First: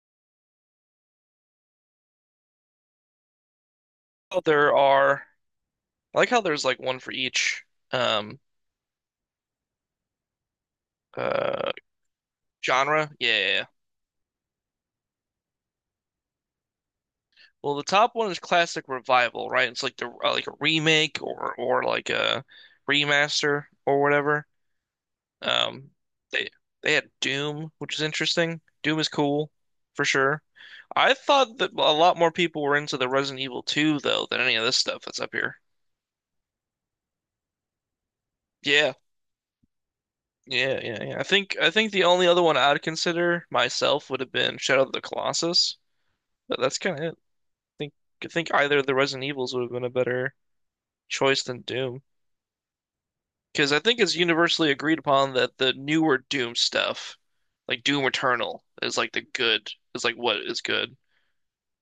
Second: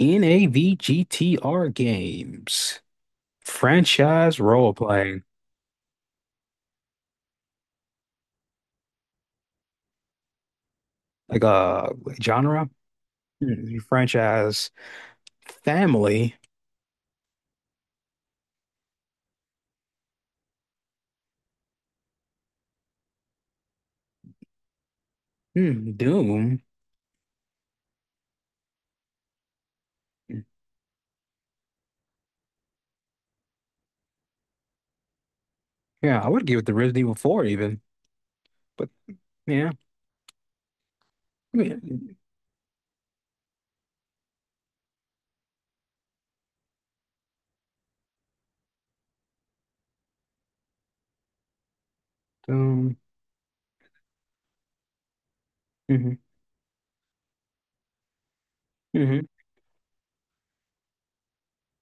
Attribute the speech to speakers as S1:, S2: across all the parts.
S1: NAVGTR games, franchise
S2: How
S1: role
S2: there are
S1: playing,
S2: I like how there's like one for each um uh
S1: like genre.
S2: genre. Yeah, yeah, yeah.
S1: Franchise, family.
S2: Well, the top one is classic revival, right? It's like the like a remake or like a remaster or whatever. Um they
S1: Doom.
S2: they had Doom, which is interesting. Doom is cool for sure. I thought that a lot more people were into the Resident Evil 2 though than any of this stuff that's up here.
S1: Yeah, I would give it the Resident Evil 4 even, but
S2: Yeah.
S1: yeah,
S2: Yeah, yeah, yeah. I think I
S1: yeah.
S2: think the only other one I'd consider myself would have been Shadow of the Colossus. But that's kind of it. Think I think either the Resident Evils would have been a better choice than Doom,
S1: um,
S2: because I think it's universally agreed upon that the
S1: hmm
S2: newer Doom stuff, like Doom Eternal,
S1: hmm
S2: is like what is good,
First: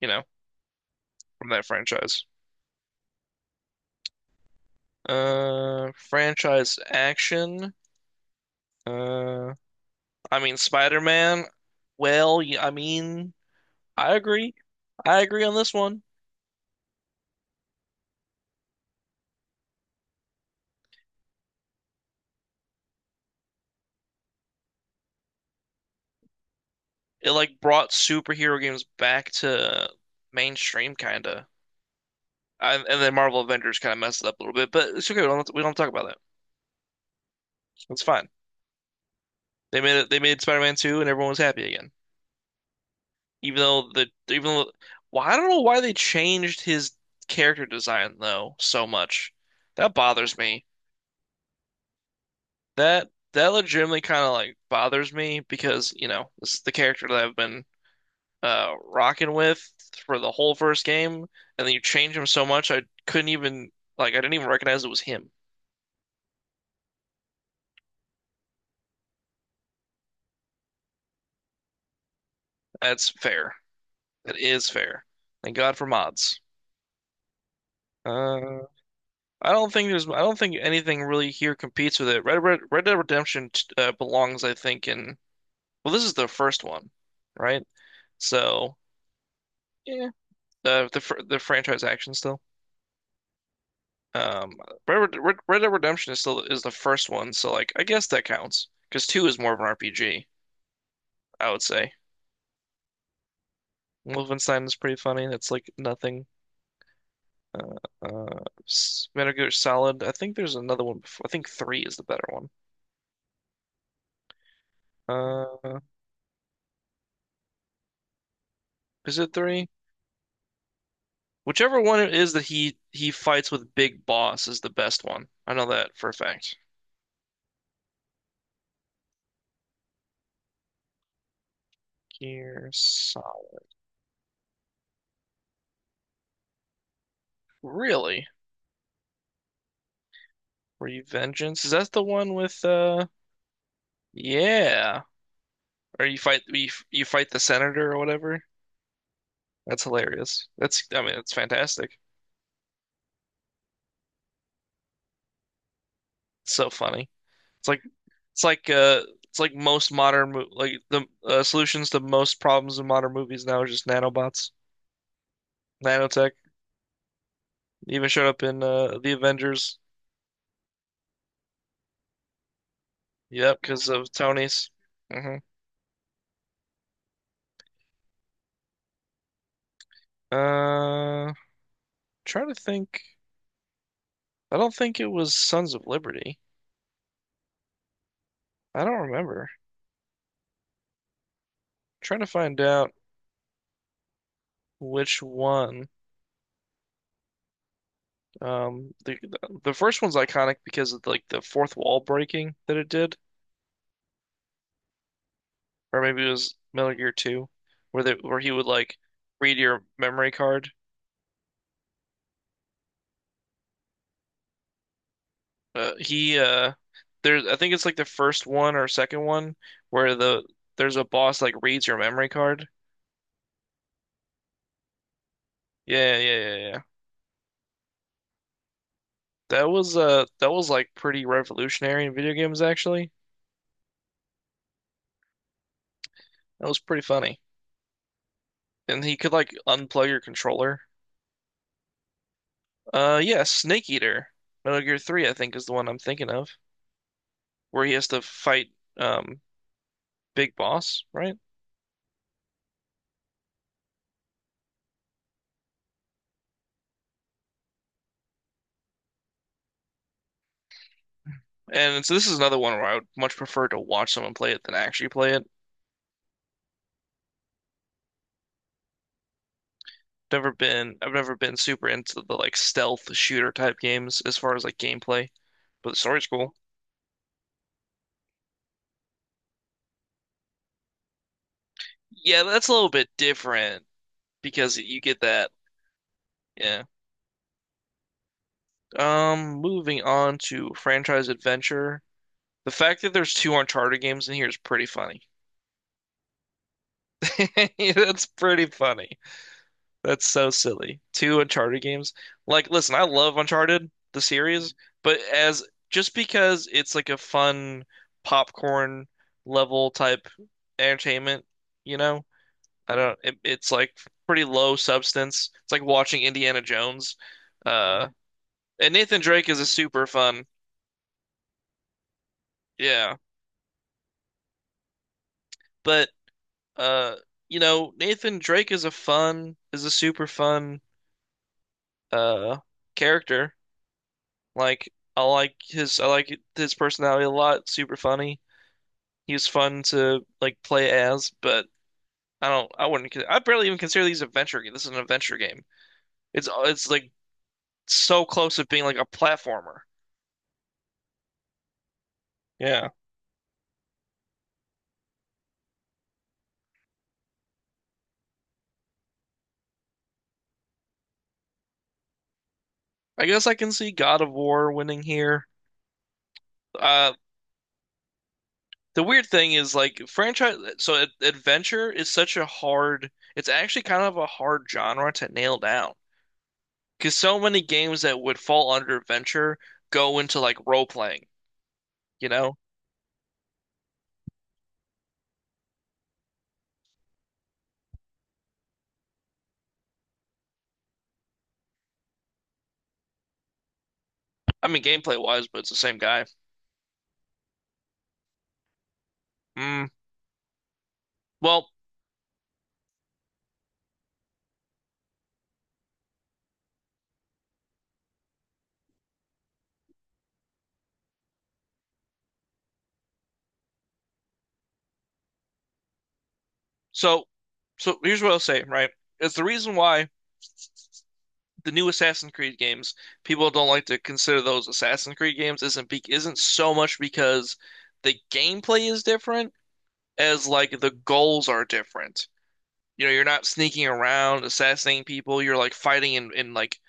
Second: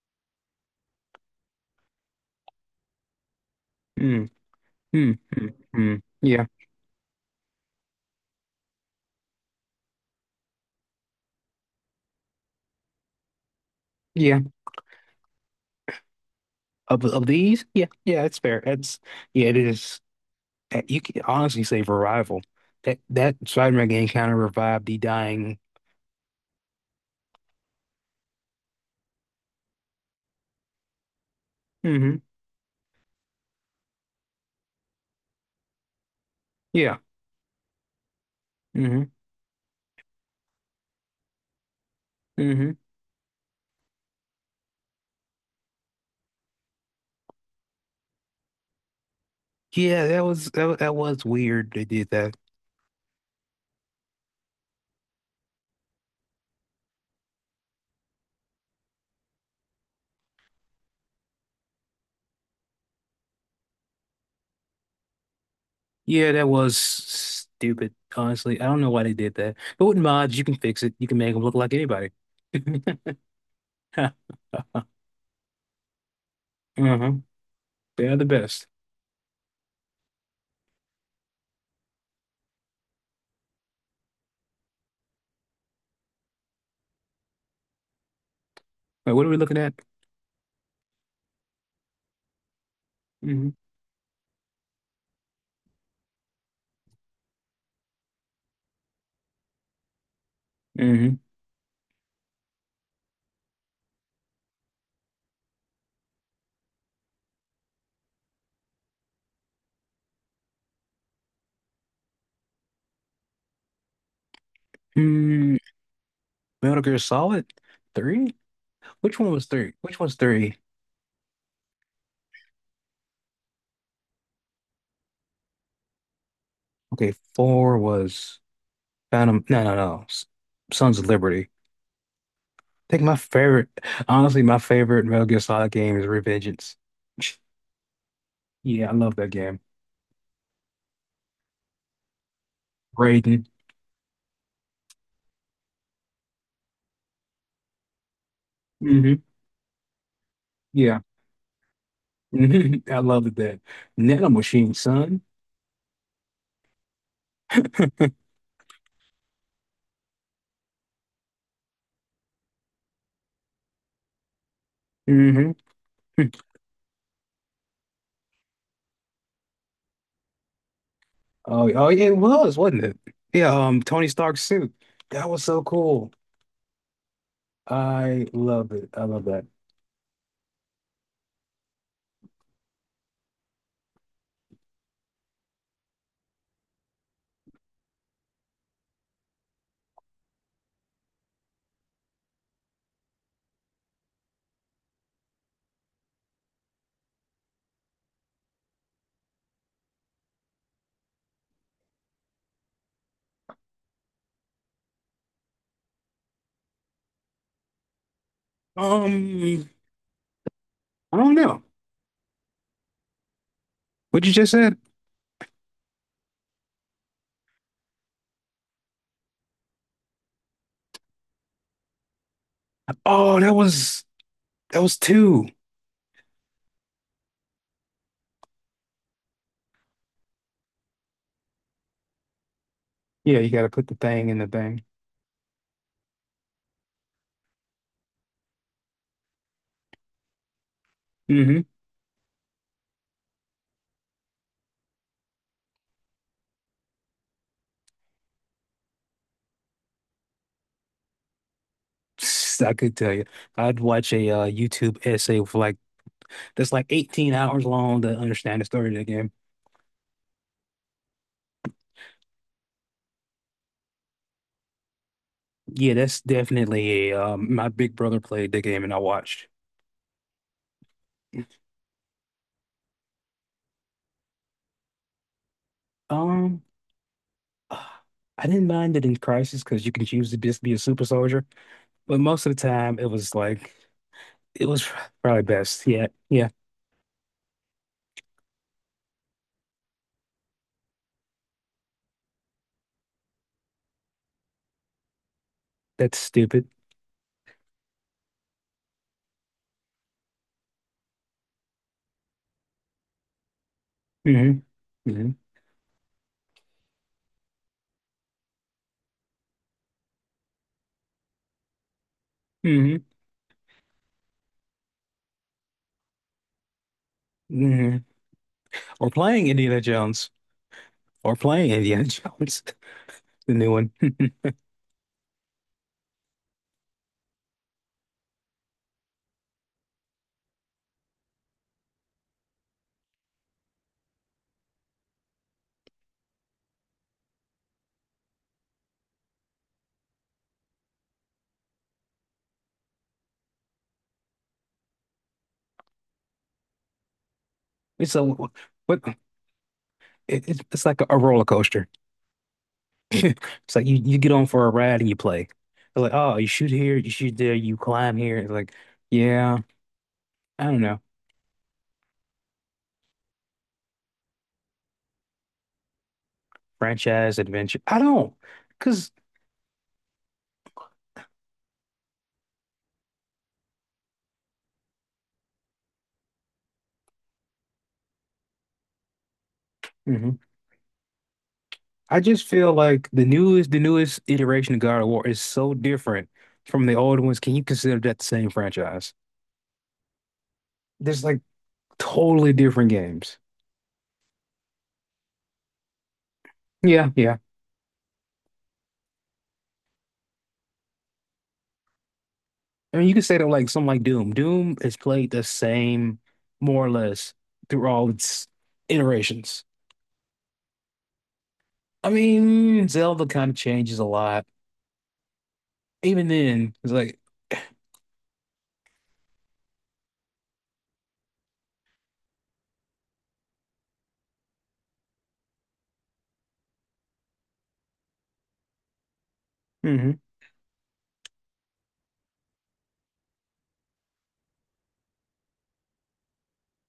S2: you know, from that franchise.
S1: mm, yeah,
S2: Franchise action. Uh, I mean Spider-Man. Well, I mean, I
S1: yeah.
S2: agree. I agree on this one.
S1: Of these, yeah, yeah, it's fair. It is. You can honestly say Revival. That Spider-Man game kind of revived the dying.
S2: It like brought superhero games back to mainstream, kinda.
S1: Hmm
S2: And then Marvel Avengers kind of messed it up a little bit, but it's okay. We don't talk about that.
S1: yeah.
S2: It's fine.
S1: Mm-hmm.
S2: They made it. They made Spider-Man 2, and everyone was happy again.
S1: hmm
S2: Even though the even though, Well, I don't know why they changed his character design though so much. That
S1: Yeah,
S2: bothers me.
S1: that was weird they did that.
S2: That legitimately kind of like bothers me because you know this is the character that I've been rocking with for the whole first game, and then you change him so much I couldn't even like I didn't even recognize it was him.
S1: Yeah, that was stupid, honestly. I don't know why they did that. But with mods, you can fix it. You can make them look like anybody.
S2: That's fair. That is fair. Thank God for mods.
S1: Uh-huh. They are the
S2: Uh,
S1: best.
S2: I don't think there's. I don't think anything really here competes with it. Red Dead Redemption belongs, I think, in. Well, this is the first one, right? So
S1: Wait, what are we looking at?
S2: yeah, the franchise action still.
S1: Mm-hmm.
S2: Um, Red Dead Redemption is the first one, so like I guess that counts because two is more of an RPG,
S1: Mm-hmm.
S2: I would say. Wolfenstein is pretty funny. That's like nothing. Uh, Metal Gear Solid. I think there's another one before. I think three is the better one.
S1: Mm,
S2: Uh,
S1: Metal Gear Solid 3? Which
S2: is
S1: one
S2: it
S1: was
S2: three?
S1: 3? Which one's 3?
S2: Whichever one it is that he fights with Big Boss is the best one. I know that for a fact.
S1: Okay, 4 was Phantom. No, no, no. S- Sons of Liberty.
S2: Gear
S1: I think my
S2: Solid.
S1: favorite, honestly, my favorite Metal Gear Solid game is Revengeance.
S2: Really?
S1: Yeah, I love that game.
S2: Revengeance? Is that the one with?
S1: Raiden.
S2: Yeah. Or you fight the senator or whatever?
S1: Hmm
S2: That's hilarious. That's
S1: Yeah.
S2: I mean it's fantastic.
S1: hmm I loved that. Nano Machine, son.
S2: It's so funny. It's like it's like uh it's like most modern mo like the solutions to most problems in modern movies now are just nanobots,
S1: Hmm
S2: nanotech. It even showed up in the Avengers.
S1: Oh, oh yeah, it was, wasn't it? Yeah,
S2: Yep, because
S1: Tony
S2: of
S1: Stark's
S2: Tony's.
S1: suit. That
S2: Hmm.
S1: was so cool. I love it. I love that.
S2: Uh, Trying to think. I don't think it was Sons of Liberty. I don't remember. Trying to find out which one. Um, the the first one's iconic because of like the fourth wall breaking that it did, or maybe it was Metal Gear 2, where they where he would like read
S1: Um,
S2: your memory card.
S1: I don't know. What you just said?
S2: He there's I think it's like the first one or second one where there's a boss like reads your memory card.
S1: Oh, that was two.
S2: Yeah, yeah, yeah, yeah, yeah. That was like pretty revolutionary in video games actually.
S1: Yeah, you gotta put the thing in the thing.
S2: That was pretty funny. And he could like unplug your controller.
S1: Hmm
S2: Yeah, Snake Eater. Metal Gear 3 I think is the one I'm thinking of where he has to fight um Big Boss, right?
S1: I could tell you. I'd watch a YouTube essay for like that's like 18 hours long to understand the story of the game.
S2: And so this is another one where I would much prefer to watch someone play it than actually play it.
S1: Yeah, that's definitely a my big brother played the game and I watched.
S2: Never been I've never been super into the like stealth shooter type games as far as like gameplay, but the story's cool.
S1: Um ah, I didn't mind it in Crisis because you can choose to just be a super soldier, but
S2: Yeah,
S1: most of the
S2: that's a little
S1: time it
S2: bit
S1: was like
S2: different
S1: it
S2: because
S1: was
S2: you get
S1: probably
S2: that,
S1: best. Yeah, yeah,
S2: yeah. Moving on to franchise adventure. The fact that there's two Uncharted games in here is pretty funny.
S1: that's stupid.
S2: That's pretty funny. That's so silly. Two Uncharted games. Like, listen, I love Uncharted, the
S1: Hmm
S2: series, but
S1: hmm
S2: as just because it's like a fun popcorn level type entertainment, you know, I
S1: hmm
S2: don't, it's like pretty low substance. It's like watching Indiana Jones.
S1: hmm
S2: Uh, and
S1: Or
S2: Nathan
S1: playing
S2: Drake is a
S1: Indiana
S2: super
S1: Jones.
S2: fun.
S1: Or playing Indiana Jones,
S2: Yeah.
S1: the new one.
S2: But Uh, Nathan Drake is is a super fun uh character. Like I like his personality a lot, super funny. He was fun to like play as, but I don't I wouldn't con- I barely even consider these adventure game. This is an adventure game. It's like
S1: It's a
S2: so
S1: what
S2: close to being like a platformer.
S1: it, it's like a roller coaster.
S2: Yeah.
S1: It's like you get on for a ride and you play. They're like, oh, you shoot here, you shoot there, you climb here. It's like, yeah, I don't know.
S2: I guess I can see God of War winning here. Uh
S1: Franchise adventure. I don't,
S2: The
S1: because
S2: weird thing is like franchise so ad adventure is such a hard it's actually kind of a hard genre to nail down because so many games that would fall under adventure go into like role playing,
S1: I
S2: you
S1: just
S2: know?
S1: feel like the newest iteration of God of War is so different from the old ones. Can you consider that the same franchise? There's like totally different games.
S2: I mean gameplay wise, but it's the same guy.
S1: Yeah, yeah.
S2: Mm. Well,
S1: I mean, you can say that like something like Doom. Doom is played the same, more or less, through all its iterations. I mean, Zelda kind of changes a lot. Even then, it's like,
S2: so so here's what I'll say, right? It's the reason why the new Assassin's Creed games, people don't like to consider those Assassin's Creed games isn't so much because the gameplay is different
S1: hmm
S2: as like the goals are different. You know, you're not sneaking around assassinating people. You're like fighting in, in like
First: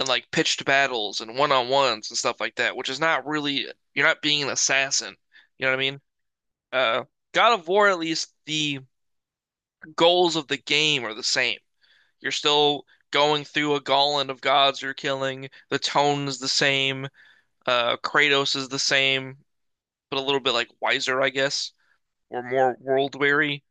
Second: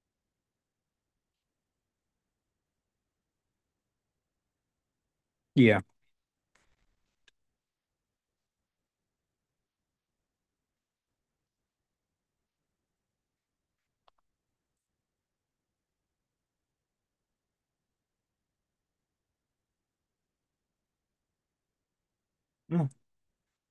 S2: in like pitched battles and one on ones and stuff like that, which is not really, you're not being an assassin. You know what I
S1: yeah.
S2: mean? Uh, God of War, at least the goals of the game are the same. You're still going through a gauntlet of gods you're killing. The tone is the same. Kratos is the same, but a little bit like wiser, I guess, or more
S1: No,
S2: world weary.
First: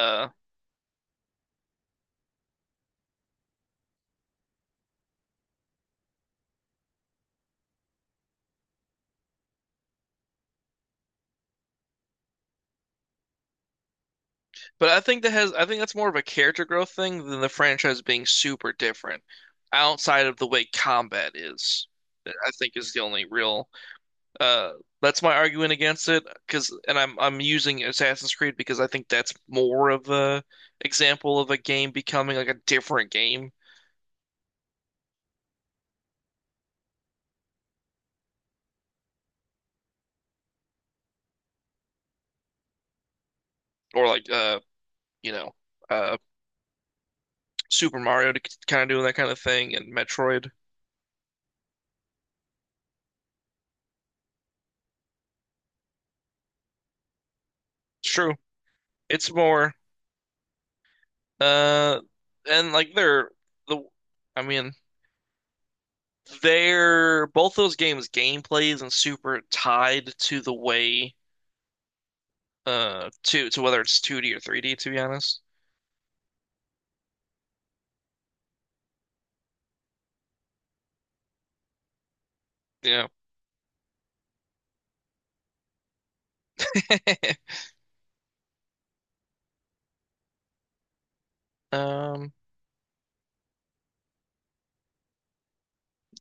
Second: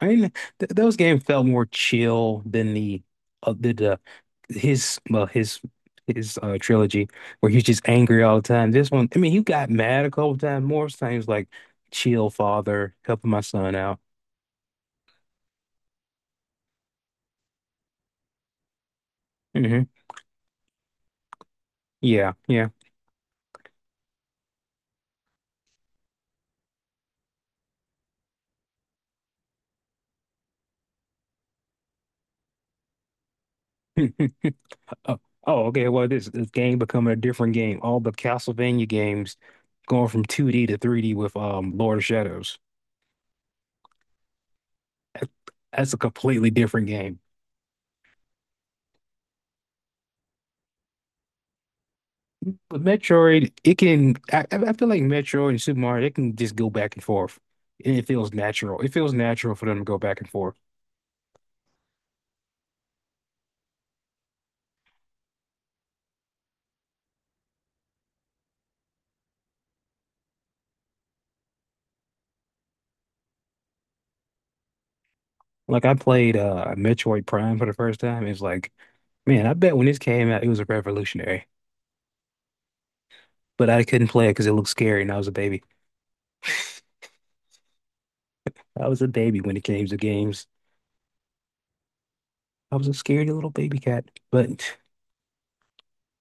S1: I mean, th those games felt more chill than the his well his trilogy where he's just angry all the time. This one, I mean, he got mad a couple times. More times like chill, father, helping my son out.
S2: But I think that's more of a character growth thing than the franchise being super different
S1: Hmm
S2: outside of the way combat is.
S1: Yeah,
S2: That I
S1: yeah.
S2: think is the only real, uh that's my argument against it. Because, and I'm using Assassin's Creed because I think that's more of a example of a game becoming like a different game
S1: Oh, oh, okay. Well, this game becoming a different game. All the Castlevania games going from 2D to 3D with Lord of Shadows.
S2: or like
S1: That-
S2: you know
S1: That's a
S2: uh
S1: completely different game.
S2: Super Mario to kind of doing that kind of thing and Metroid.
S1: But Metroid, it can. I feel like Metroid and Super Mario, they can just go back and forth, and it
S2: It's
S1: feels
S2: true.
S1: natural. It feels
S2: It's
S1: natural for
S2: more
S1: them to go back and forth.
S2: uh and like they're the I mean, they're both those games' gameplay isn't super tied to the way to whether it's 2D or 3D, to be honest.
S1: Like I played Metroid Prime for the first time. It's like, man, I bet when this came out, it was a revolutionary.
S2: Yeah.
S1: But I couldn't play it because it looked scary, and I was a baby. I was a baby when it came to games.
S2: Um,
S1: I was a scaredy little baby cat. But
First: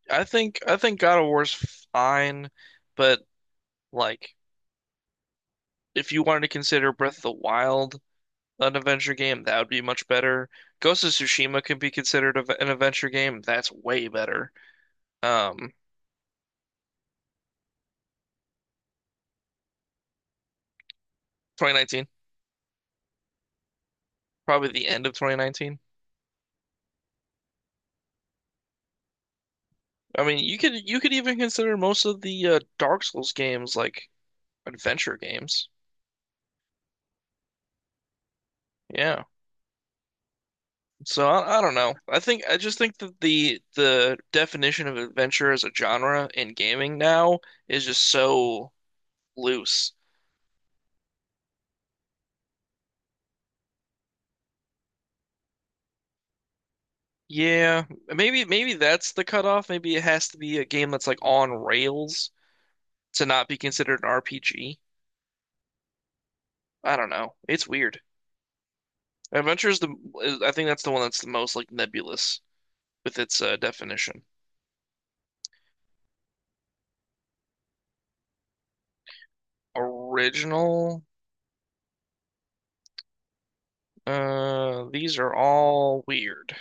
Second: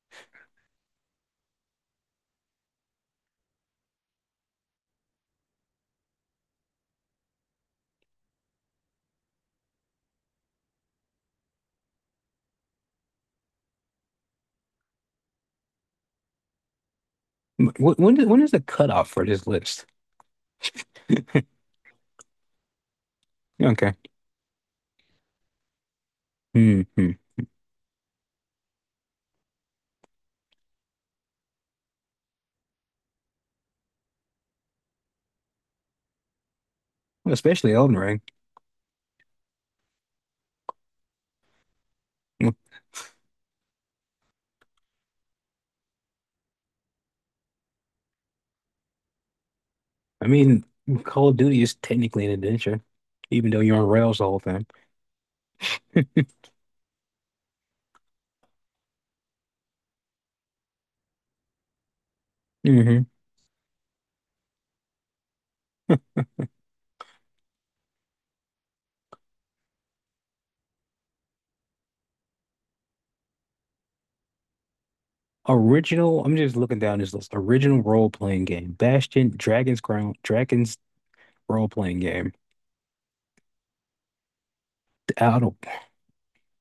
S2: I think God of War's fine, but like if you wanted to consider Breath of the Wild an adventure game, that would be much better. Ghost of Tsushima could be considered an adventure game. That's way better. Um,
S1: wh- when is the cutoff for this list?
S2: 2019,
S1: Okay.
S2: probably the end of 2019.
S1: hmm hmm.
S2: I mean, you could even consider most of the Dark Souls games like adventure games.
S1: Especially Elden Ring.
S2: Yeah. So I don't know.
S1: Hmm.
S2: I just think that the definition of adventure as a genre in gaming now is just so loose.
S1: I mean, Call of Duty is technically an adventure, even though you're on rails the whole time.
S2: Yeah, maybe that's the cutoff. Maybe it has to be a game that's like on rails
S1: Hmm
S2: to not be considered an RPG. I don't know. It's weird. Adventure is I think that's the one that's the most like nebulous with its definition.
S1: Original. I'm just looking down this list. Original role playing game: Bastion, Dragon's Crown, Dragon's
S2: Original.
S1: role playing game.
S2: These are
S1: I don't.
S2: all weird.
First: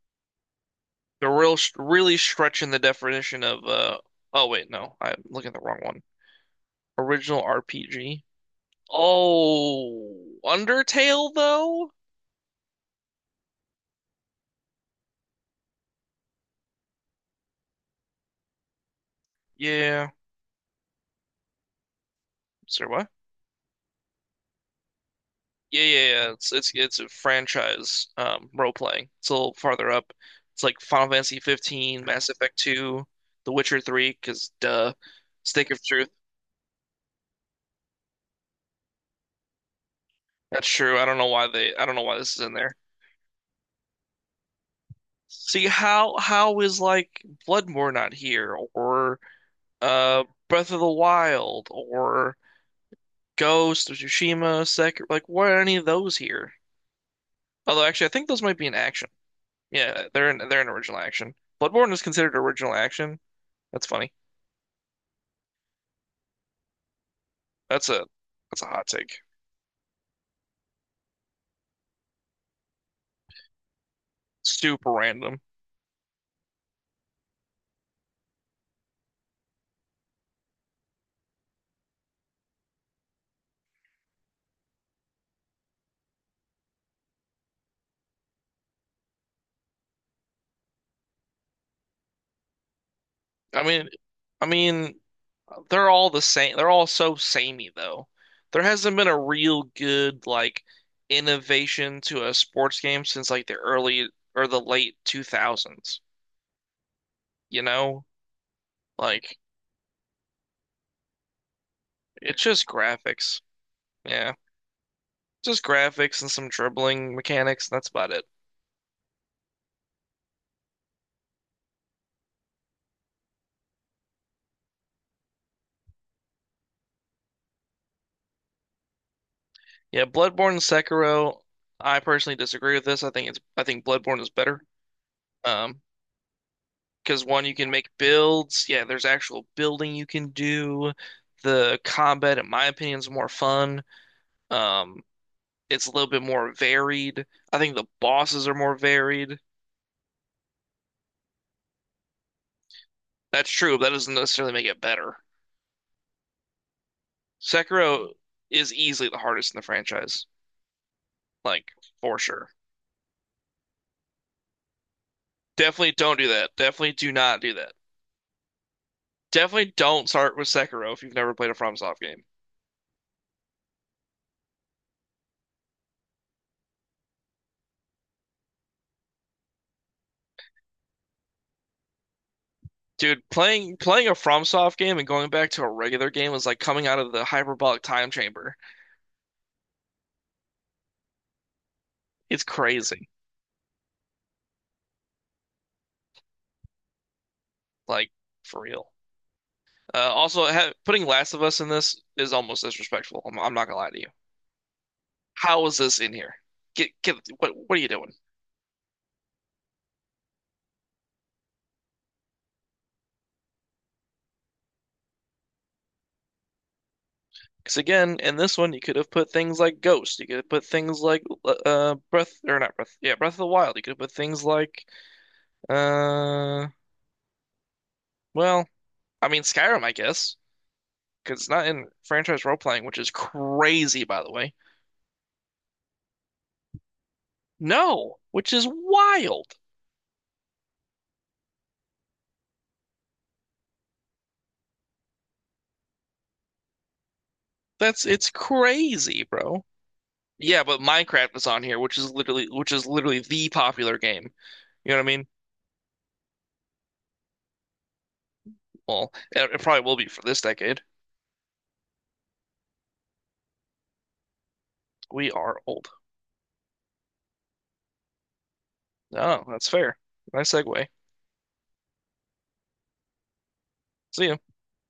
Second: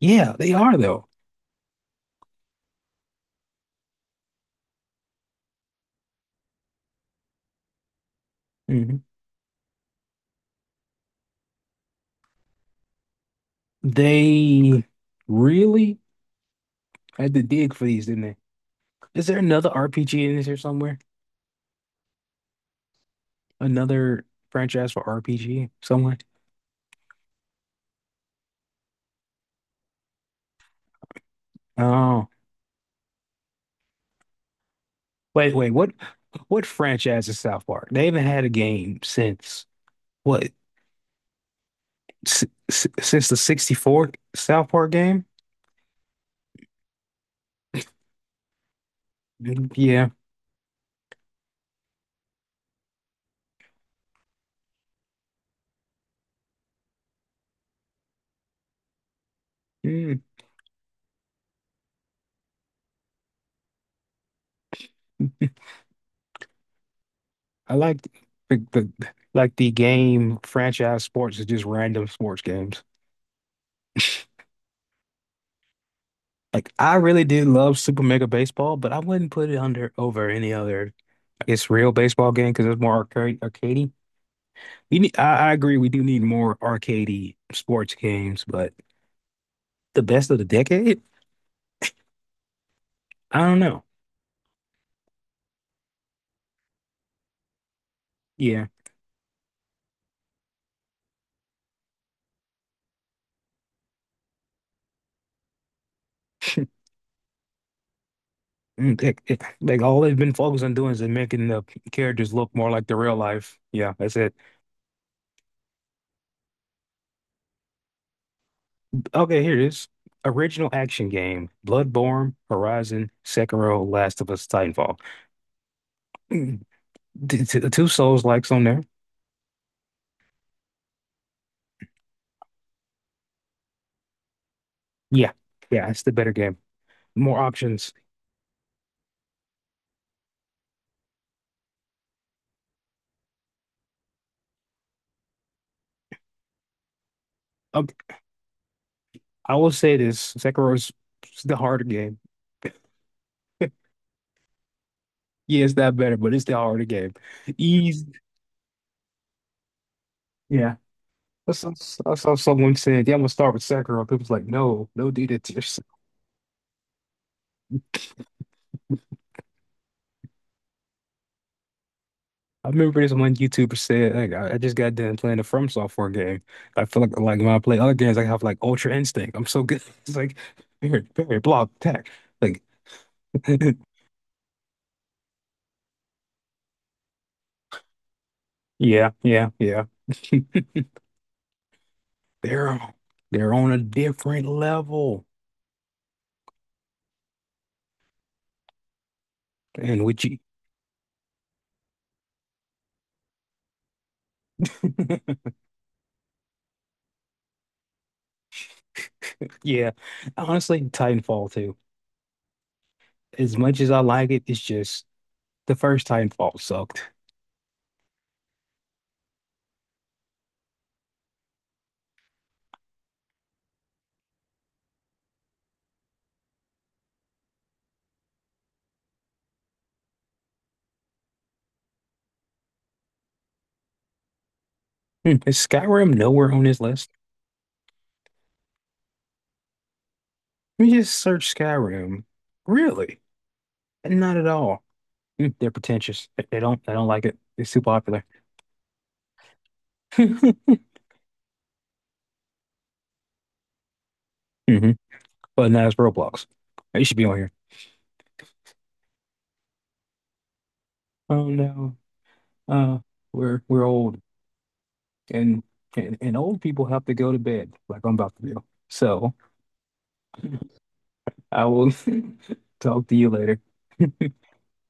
S1: Yeah, they are though.
S2: They're really stretching the definition of. Oh wait, no, I'm looking at the wrong one. Original RPG.
S1: Hmm
S2: Oh, Undertale though?
S1: They really had to dig for these, didn't they? Is there another
S2: Yeah.
S1: RPG in this here somewhere?
S2: Sorry, what?
S1: Another franchise for RPG
S2: Yeah, yeah,
S1: somewhere?
S2: yeah. It's a franchise role playing. It's a little farther up. It's like Final Fantasy 15,
S1: Oh,
S2: Mass Effect 2, The Witcher 3, because duh,
S1: wait, wait.
S2: Stick of Truth.
S1: What franchise is South Park? They haven't had a game since what?
S2: That's true. I don't know why they. I don't know why this
S1: S
S2: is in there.
S1: since the 64 South Park game?
S2: See how is like Bloodborne not here or
S1: Mm, yeah.
S2: Breath of the Wild or Ghost of Tsushima, Sekiro, like why are any of those here? Although actually I think those might be in action. Yeah,
S1: Mm,
S2: they're in original action. Bloodborne is considered original action. That's funny.
S1: I
S2: That's
S1: like
S2: a that's a hot
S1: the
S2: take.
S1: like the game franchise sports is just random sports games.
S2: Super random.
S1: Like I really did love Super Mega Baseball, but I wouldn't put it under over any other. It's real baseball game because it's more arcade, arcadey. I agree. We do need more arcadey sports games, but the best of the decade? I don't
S2: I
S1: know.
S2: mean I mean they're all the same. They're all so samey though. There
S1: Yeah.
S2: hasn't been a real good like innovation to a sports game since like the early or the late 2000s, you know?
S1: Mm,
S2: Like
S1: like all they've been focused on doing is making the characters
S2: it's
S1: look
S2: just
S1: more like the real
S2: graphics.
S1: life. Yeah, that's it.
S2: Yeah. Just graphics and some dribbling mechanics. That's about it.
S1: Okay, here it is. Original action game: Bloodborne, Horizon, Sekiro, Last of Us, Titanfall. Mm, two Souls-likes on there.
S2: Yeah, Bloodborne and Sekiro, I personally disagree with this. I think Bloodborne is better.
S1: Yeah,
S2: Um,
S1: yeah, it's the better game.
S2: because
S1: More
S2: one, you can make
S1: options.
S2: builds. Yeah, there's actual building you can do. The combat, in my opinion, is more fun. Um, it's a little bit more varied. I think the
S1: Um,
S2: bosses are more varied.
S1: I will say this: Sekiro is the harder game.
S2: That's true, but that doesn't necessarily make it better.
S1: Yeah, it's not better, but it's the heart game. Ease.
S2: Sekiro is easily the hardest in the franchise,
S1: Yeah. I
S2: like
S1: saw, I
S2: for
S1: saw
S2: sure.
S1: someone said, yeah, I'm gonna start with Sakura. People was like, no, no, do that to yourself.
S2: Definitely don't do that. Definitely do not do that. Definitely don't start with Sekiro if you've never played a FromSoft game.
S1: I remember this one YouTuber said, like, I just got done playing a From Software game. I feel like when I play other games, I have like Ultra Instinct. I'm so good. It's like very, very block attack. Like
S2: Dude, playing a FromSoft game and going back to a regular game is like coming out of the hyperbolic time chamber.
S1: yeah, yeah, yeah.
S2: It's
S1: They're
S2: crazy.
S1: they're on a different level.
S2: Like for real.
S1: And would you
S2: Also, ha putting Last of Us in this is almost disrespectful. I'm not gonna lie to you. How is this in here? Get what are you doing?
S1: yeah. Honestly, Titanfall too. As much as I like it, it's just the first Titanfall sucked.
S2: Because again, in this one, you could have put things like Ghost. You could have put things like Breath or not Breath. Yeah, Breath of the Wild. You could have put things like uh well, I mean Skyrim, I guess, because it's not in franchise role playing, which is crazy, by the way.
S1: Hmm, is Skyrim nowhere on this list?
S2: No, which is wild.
S1: Let me just search Skyrim. Really? Not at all. Hmm, they're pretentious. They don't like it. It's too
S2: That's
S1: popular.
S2: It's crazy, bro.
S1: hmm
S2: Yeah, but Minecraft is on here, which is literally the popular game. You know what I mean?
S1: But now it's Roblox. It should be on here.
S2: Well, it probably will be for this decade.
S1: Oh no. Uh, we're old,
S2: We
S1: and
S2: are old.
S1: and old people have to go to bed like I'm about to do. So
S2: Oh, that's fair. Nice segue.
S1: I will talk to you later.
S2: See ya.